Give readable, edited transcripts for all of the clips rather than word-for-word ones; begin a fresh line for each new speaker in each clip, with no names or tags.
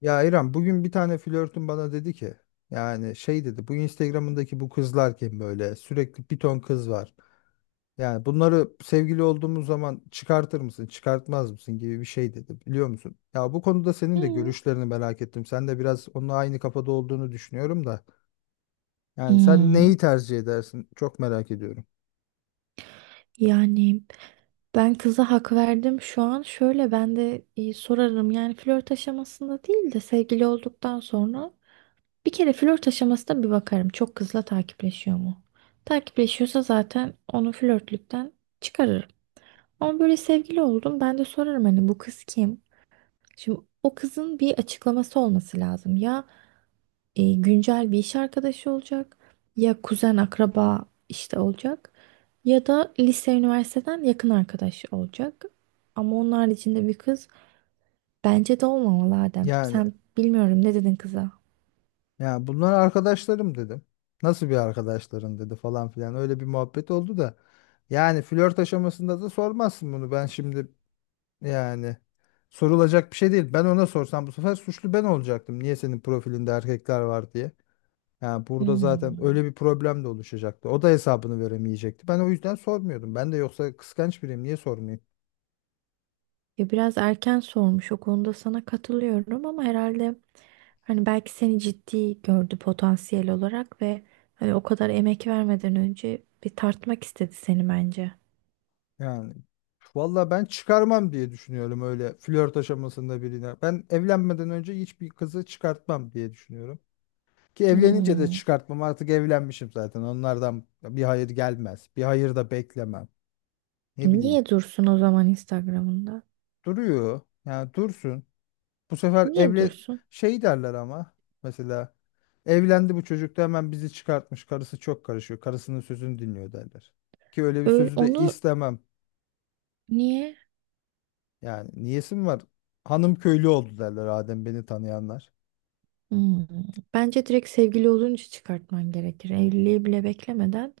Ya İrem bugün bir tane flörtüm bana dedi ki yani şey dedi bu Instagram'ındaki bu kızlar kim böyle sürekli bir ton kız var. Yani bunları sevgili olduğumuz zaman çıkartır mısın çıkartmaz mısın gibi bir şey dedi, biliyor musun? Ya bu konuda senin de
Hı.
görüşlerini merak ettim. Sen de biraz onunla aynı kafada olduğunu düşünüyorum da. Yani sen
Hmm.
neyi tercih edersin, çok merak ediyorum.
Yani ben kıza hak verdim şu an. Şöyle ben de sorarım. Yani flört aşamasında değil de sevgili olduktan sonra bir kere flört aşamasında bir bakarım. Çok kızla takipleşiyor mu? Takipleşiyorsa zaten onu flörtlükten çıkarırım. Ama böyle sevgili oldum. Ben de sorarım hani bu kız kim? Şimdi o kızın bir açıklaması olması lazım. Ya güncel bir iş arkadaşı olacak ya kuzen akraba işte olacak ya da lise üniversiteden yakın arkadaş olacak. Ama onun haricinde bir kız bence de olmamalı Adem.
Yani
Sen bilmiyorum ne dedin kıza?
Ya bunlar arkadaşlarım dedim. Nasıl bir arkadaşların dedi falan filan. Öyle bir muhabbet oldu da. Yani flört aşamasında da sormazsın bunu. Ben şimdi yani sorulacak bir şey değil. Ben ona sorsam bu sefer suçlu ben olacaktım. Niye senin profilinde erkekler var diye. Yani burada zaten
Hmm.
öyle bir problem de oluşacaktı. O da hesabını veremeyecekti. Ben o yüzden sormuyordum. Ben de yoksa kıskanç biriyim. Niye sormayayım?
Ya biraz erken sormuş o konuda sana katılıyorum ama herhalde hani belki seni ciddi gördü potansiyel olarak ve hani o kadar emek vermeden önce bir tartmak istedi seni bence.
Yani valla ben çıkarmam diye düşünüyorum öyle flört aşamasında birine. Ben evlenmeden önce hiçbir kızı çıkartmam diye düşünüyorum. Ki evlenince de
Hmm.
çıkartmam, artık evlenmişim zaten. Onlardan bir hayır gelmez. Bir hayır da beklemem. Ne bileyim.
Niye dursun o zaman Instagram'ında?
Duruyor. Yani dursun. Bu sefer
Niye
evle
dursun?
şey derler ama mesela evlendi bu çocuk da hemen bizi çıkartmış. Karısı çok karışıyor. Karısının sözünü dinliyor derler. Ki öyle bir
Öyle,
sözü de
onu
istemem.
niye?
Yani niyesi mi var? Hanım köylü oldu derler Adem beni tanıyanlar.
Hmm. Bence direkt sevgili olunca çıkartman gerekir. Evliliği bile beklemeden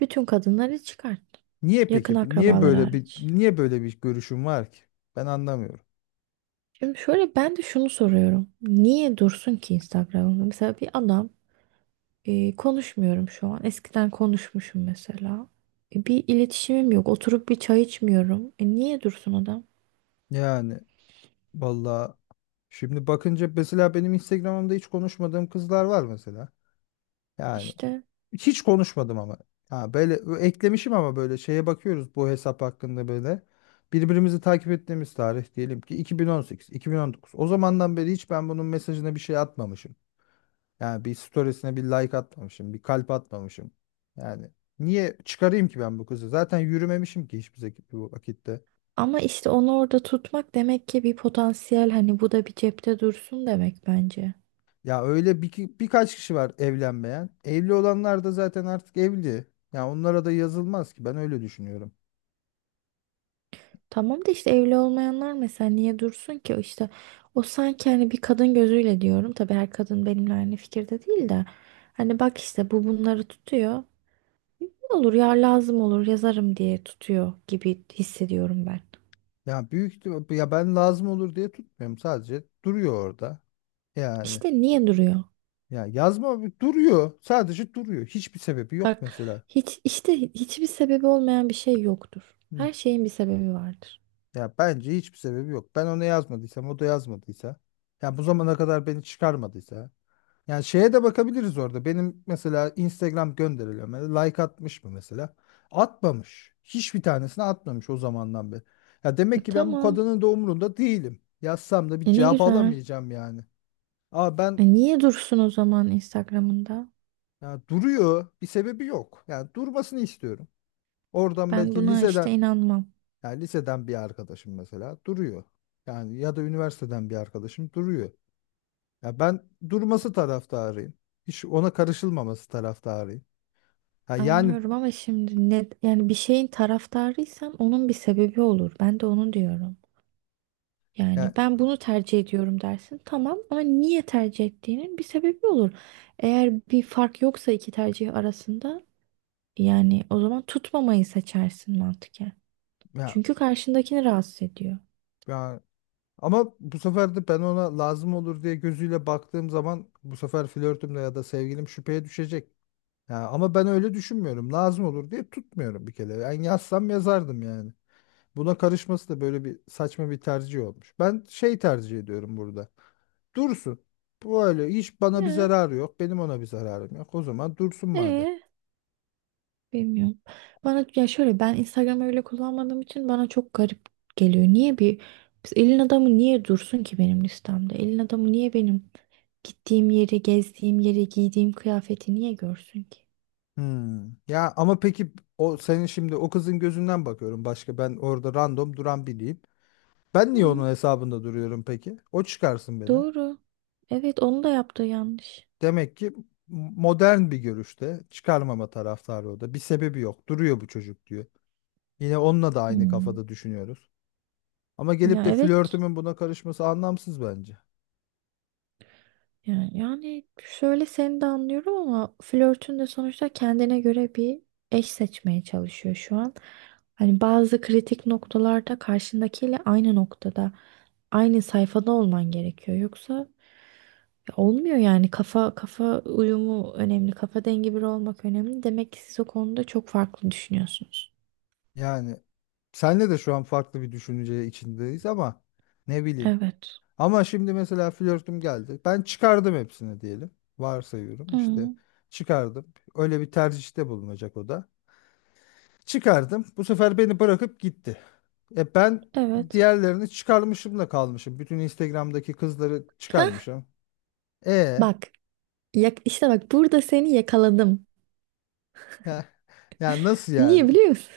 bütün kadınları çıkart.
Niye
Yakın
peki? Niye
akrabalar
böyle bir
hariç.
niye böyle bir görüşüm var ki? Ben anlamıyorum.
Şimdi şöyle ben de şunu soruyorum. Niye dursun ki Instagram'da? Mesela bir adam konuşmuyorum şu an. Eskiden konuşmuşum mesela. Bir iletişimim yok. Oturup bir çay içmiyorum. E, niye dursun adam?
Yani vallahi şimdi bakınca mesela benim Instagram'ımda hiç konuşmadığım kızlar var mesela. Yani
İşte
hiç konuşmadım ama. Ha böyle eklemişim, ama böyle şeye bakıyoruz bu hesap hakkında böyle. Birbirimizi takip ettiğimiz tarih diyelim ki 2018, 2019. O zamandan beri hiç ben bunun mesajına bir şey atmamışım. Yani bir storiesine bir like atmamışım, bir kalp atmamışım. Yani niye çıkarayım ki ben bu kızı? Zaten yürümemişim ki bu vakitte.
ama işte onu orada tutmak demek ki bir potansiyel hani bu da bir cepte dursun demek bence.
Birkaç kişi var evlenmeyen. Evli olanlar da zaten artık evli. Ya onlara da yazılmaz ki, ben öyle düşünüyorum.
Tamam da işte evli olmayanlar mesela niye dursun ki? İşte o sanki hani bir kadın gözüyle diyorum. Tabii her kadın benimle aynı fikirde değil de. Hani bak işte bu bunları tutuyor. Ne olur ya lazım olur yazarım diye tutuyor gibi hissediyorum ben.
Ya ben lazım olur diye tutmuyorum, sadece duruyor orada. Yani
İşte niye duruyor?
ya yazma Duruyor sadece duruyor. Hiçbir sebebi yok
Bak
mesela.
hiç işte hiçbir sebebi olmayan bir şey yoktur. Her şeyin bir sebebi vardır.
Ya bence hiçbir sebebi yok. Ben ona yazmadıysam, o da yazmadıysa, ya bu zamana kadar beni çıkarmadıysa. Yani şeye de bakabiliriz orada. Benim mesela Instagram gönderilerime like atmış mı mesela? Atmamış. Hiçbir tanesini atmamış o zamandan beri. Ya
E
demek ki ben bu
tamam.
kadının da umurunda değilim. Yazsam da bir
E ne
cevap
güzel.
alamayacağım yani. Ama ben,
E niye dursun o zaman Instagram'ında?
ya duruyor, bir sebebi yok. Yani durmasını istiyorum. Oradan
Ben
belki
buna işte
liseden,
inanmam.
yani liseden bir arkadaşım mesela duruyor. Yani ya da üniversiteden bir arkadaşım duruyor. Ya ben durması taraftarıyım. Hiç ona karışılmaması taraftarıyım. Ha yani
Anlıyorum ama şimdi ne yani bir şeyin taraftarıysan onun bir sebebi olur. Ben de onu diyorum. Yani
ya,
ben bunu tercih ediyorum dersin. Tamam ama niye tercih ettiğinin bir sebebi olur. Eğer bir fark yoksa iki tercih arasında yani o zaman tutmamayı seçersin mantıken.
ya,
Çünkü karşındakini rahatsız ediyor.
ya- Ama bu sefer de ben ona lazım olur diye gözüyle baktığım zaman bu sefer flörtümle ya da sevgilim şüpheye düşecek. Ya ama ben öyle düşünmüyorum. Lazım olur diye tutmuyorum bir kere. Yani yazsam yazardım yani. Buna karışması da böyle bir saçma bir tercih olmuş. Ben şey tercih ediyorum burada. Dursun. Bu öyle hiç bana bir
Ee,
zararı yok. Benim ona bir zararım yok. O zaman dursun madem.
ee? Bilmiyorum. Bana ya şöyle ben Instagram'ı öyle kullanmadığım için bana çok garip geliyor. Niye bir biz elin adamı niye dursun ki benim listemde? Elin adamı niye benim gittiğim yeri, gezdiğim yeri, giydiğim kıyafeti niye görsün ki?
Hmm. Ya ama peki o senin şimdi, o kızın gözünden bakıyorum, başka ben orada random duran biriyim. Ben niye
Hı,
onun hesabında duruyorum peki? O çıkarsın beni.
doğru. Evet onu da yaptığı yanlış.
Demek ki modern bir görüşte, çıkarmama taraftarı o da. Bir sebebi yok. Duruyor bu çocuk diyor. Yine onunla da aynı
Hmm.
kafada düşünüyoruz. Ama gelip
Ya
de
evet.
flörtümün buna karışması anlamsız bence.
Yani, yani şöyle seni de anlıyorum ama flörtün de sonuçta kendine göre bir eş seçmeye çalışıyor şu an. Hani bazı kritik noktalarda karşındakiyle aynı noktada, aynı sayfada olman gerekiyor. Yoksa ya olmuyor yani kafa kafa uyumu önemli, kafa dengi biri olmak önemli. Demek ki siz o konuda çok farklı düşünüyorsunuz.
Yani senle de şu an farklı bir düşünce içindeyiz ama ne bileyim.
Evet.
Ama şimdi mesela flörtüm geldi. Ben çıkardım hepsini diyelim. Varsayıyorum işte,
Hmm,
çıkardım. Öyle bir tercihte bulunacak o da. Çıkardım. Bu sefer beni bırakıp gitti. E ben
evet.
diğerlerini çıkarmışım da kalmışım. Bütün Instagram'daki kızları
Hah,
çıkarmışım. E
bak, işte bak burada seni yakaladım.
ya, ya nasıl yani?
Niye biliyor musun?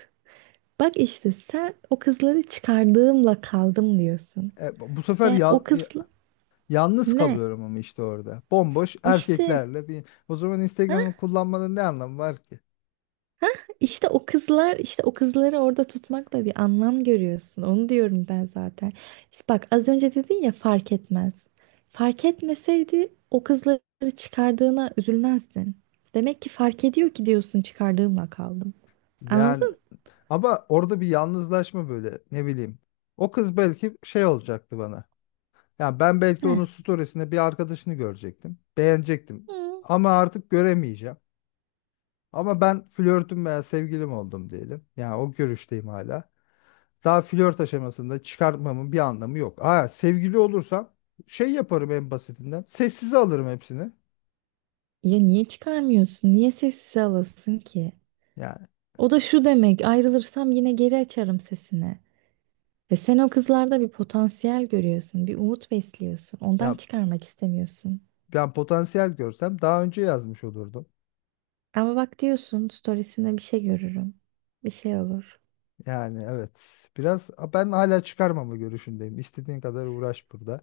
Bak işte sen o kızları çıkardığımla kaldım diyorsun.
E, bu bu sefer
Yani
ya-
o kız
ya- Yalnız
ne?
kalıyorum ama işte orada. Bomboş
İşte
erkeklerle bir, o zaman
ha?
Instagram'ı kullanmanın ne anlamı var ki?
İşte o kızlar işte o kızları orada tutmakla bir anlam görüyorsun. Onu diyorum ben zaten. İşte bak az önce dedin ya fark etmez. Fark etmeseydi o kızları çıkardığına üzülmezdin. Demek ki fark ediyor ki diyorsun çıkardığımla kaldım.
Yani
Anladın?
Ama orada bir yalnızlaşma böyle, ne bileyim. O kız belki şey olacaktı bana. Yani ben belki
Ne?
onun storiesinde bir arkadaşını görecektim. Beğenecektim.
Hı.
Ama artık göremeyeceğim. Ama ben flörtüm veya sevgilim oldum diyelim. Yani o görüşteyim hala. Daha flört aşamasında çıkartmamın bir anlamı yok. Aa sevgili olursam şey yaparım en basitinden. Sessize alırım hepsini.
Ya niye çıkarmıyorsun? Niye sessize alasın ki?
Yani
O da şu demek, ayrılırsam yine geri açarım sesini. Ve sen o kızlarda bir potansiyel görüyorsun, bir umut besliyorsun. Ondan
ya
çıkarmak istemiyorsun.
Ben potansiyel görsem daha önce yazmış olurdum.
Ama bak diyorsun, storiesinde bir şey görürüm. Bir şey olur.
Yani evet. Biraz ben hala çıkarmama görüşündeyim. İstediğin kadar uğraş burada.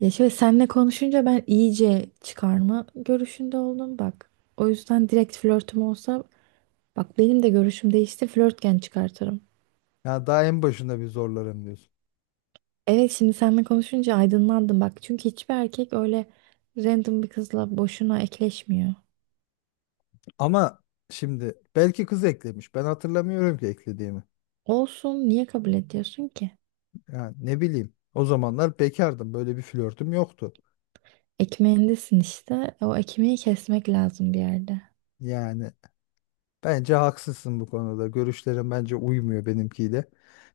Ya şöyle seninle konuşunca ben iyice çıkarma görüşünde oldum bak. O yüzden direkt flörtüm olsa, bak benim de görüşüm değişti, flörtken çıkartırım.
Ya daha en başında bir zorlarım diyorsun.
Evet şimdi seninle konuşunca aydınlandım bak. Çünkü hiçbir erkek öyle random bir kızla boşuna ekleşmiyor.
Ama şimdi belki kız eklemiş. Ben hatırlamıyorum ki eklediğimi.
Olsun niye kabul ediyorsun ki?
Yani ne bileyim. O zamanlar bekardım. Böyle bir flörtüm yoktu.
Ekmeğindesin işte. O ekmeği kesmek lazım bir yerde.
Yani bence haksızsın bu konuda. Görüşlerin bence uymuyor benimkiyle.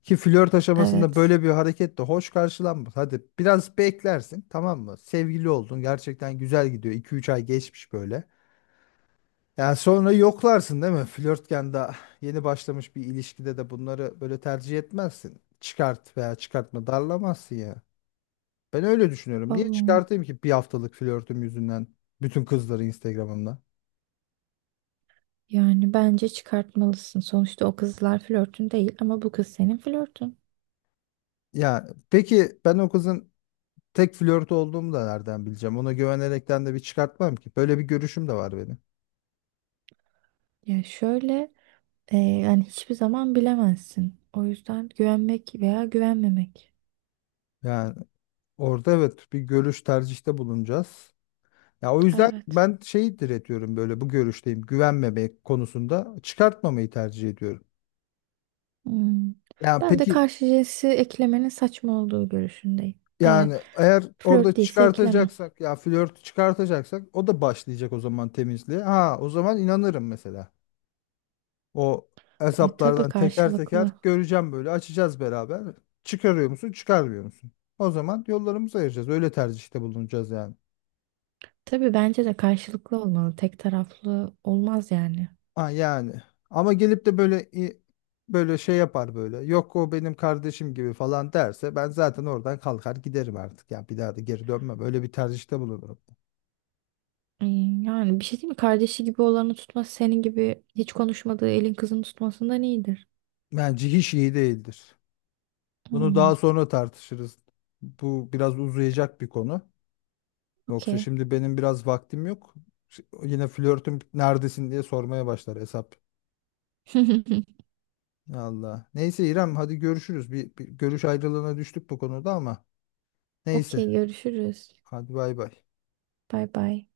Ki flört aşamasında
Evet.
böyle bir hareket de hoş karşılanmaz. Hadi biraz beklersin, tamam mı? Sevgili oldun. Gerçekten güzel gidiyor. 2 üç ay geçmiş böyle. Yani sonra yoklarsın değil mi? Flörtken, daha yeni başlamış bir ilişkide de bunları böyle tercih etmezsin. Çıkart veya çıkartma darlamazsın ya. Ben öyle düşünüyorum. Niye
Oğlum,
çıkartayım ki bir haftalık flörtüm yüzünden bütün kızları Instagram'ımda?
yani bence çıkartmalısın. Sonuçta o kızlar flörtün değil ama bu kız senin flörtün.
Ya peki ben o kızın tek flört olduğumu da nereden bileceğim? Ona güvenerekten de bir çıkartmam ki. Böyle bir görüşüm de var benim.
Ya şöyle yani hiçbir zaman bilemezsin. O yüzden güvenmek veya güvenmemek.
Yani orada evet bir görüş tercihte bulunacağız. Ya o yüzden
Evet.
ben şeyi diretiyorum, böyle bu görüşteyim, güvenmemek konusunda çıkartmamayı tercih ediyorum.
Hmm.
Yani
Ben de
peki
karşı cinsi eklemenin saçma olduğu görüşündeyim. Eğer
yani eğer
flört
orada
değilse eklemem.
çıkartacaksak, ya flört çıkartacaksak, o da başlayacak o zaman temizliğe. Ha o zaman inanırım mesela. O
Tabii
hesaplardan teker teker
karşılıklı.
göreceğim, böyle açacağız beraber. Çıkarıyor musun, çıkarmıyor musun? O zaman yollarımızı ayıracağız, öyle tercihte bulunacağız yani.
Tabii bence de karşılıklı olmalı. Tek taraflı olmaz yani.
Ha yani. Ama gelip de böyle i- Böyle şey yapar böyle. Yok o benim kardeşim gibi falan derse ben zaten oradan kalkar giderim artık. Ya bir daha da geri dönmem. Öyle bir tercihte bulunurum.
Hmm, yani bir şey değil mi? Kardeşi gibi olanı tutması senin gibi hiç konuşmadığı elin kızını tutmasından iyidir.
Bence hiç iyi değildir. Bunu
Hmm,
daha sonra tartışırız. Bu biraz uzayacak bir konu. Yoksa
okey.
şimdi benim biraz vaktim yok. Yine flörtüm neredesin diye sormaya başlar hesap. Allah. Neyse İrem hadi görüşürüz. Bir görüş ayrılığına düştük bu konuda ama. Neyse.
Okey görüşürüz.
Hadi bay bay.
Bay bay.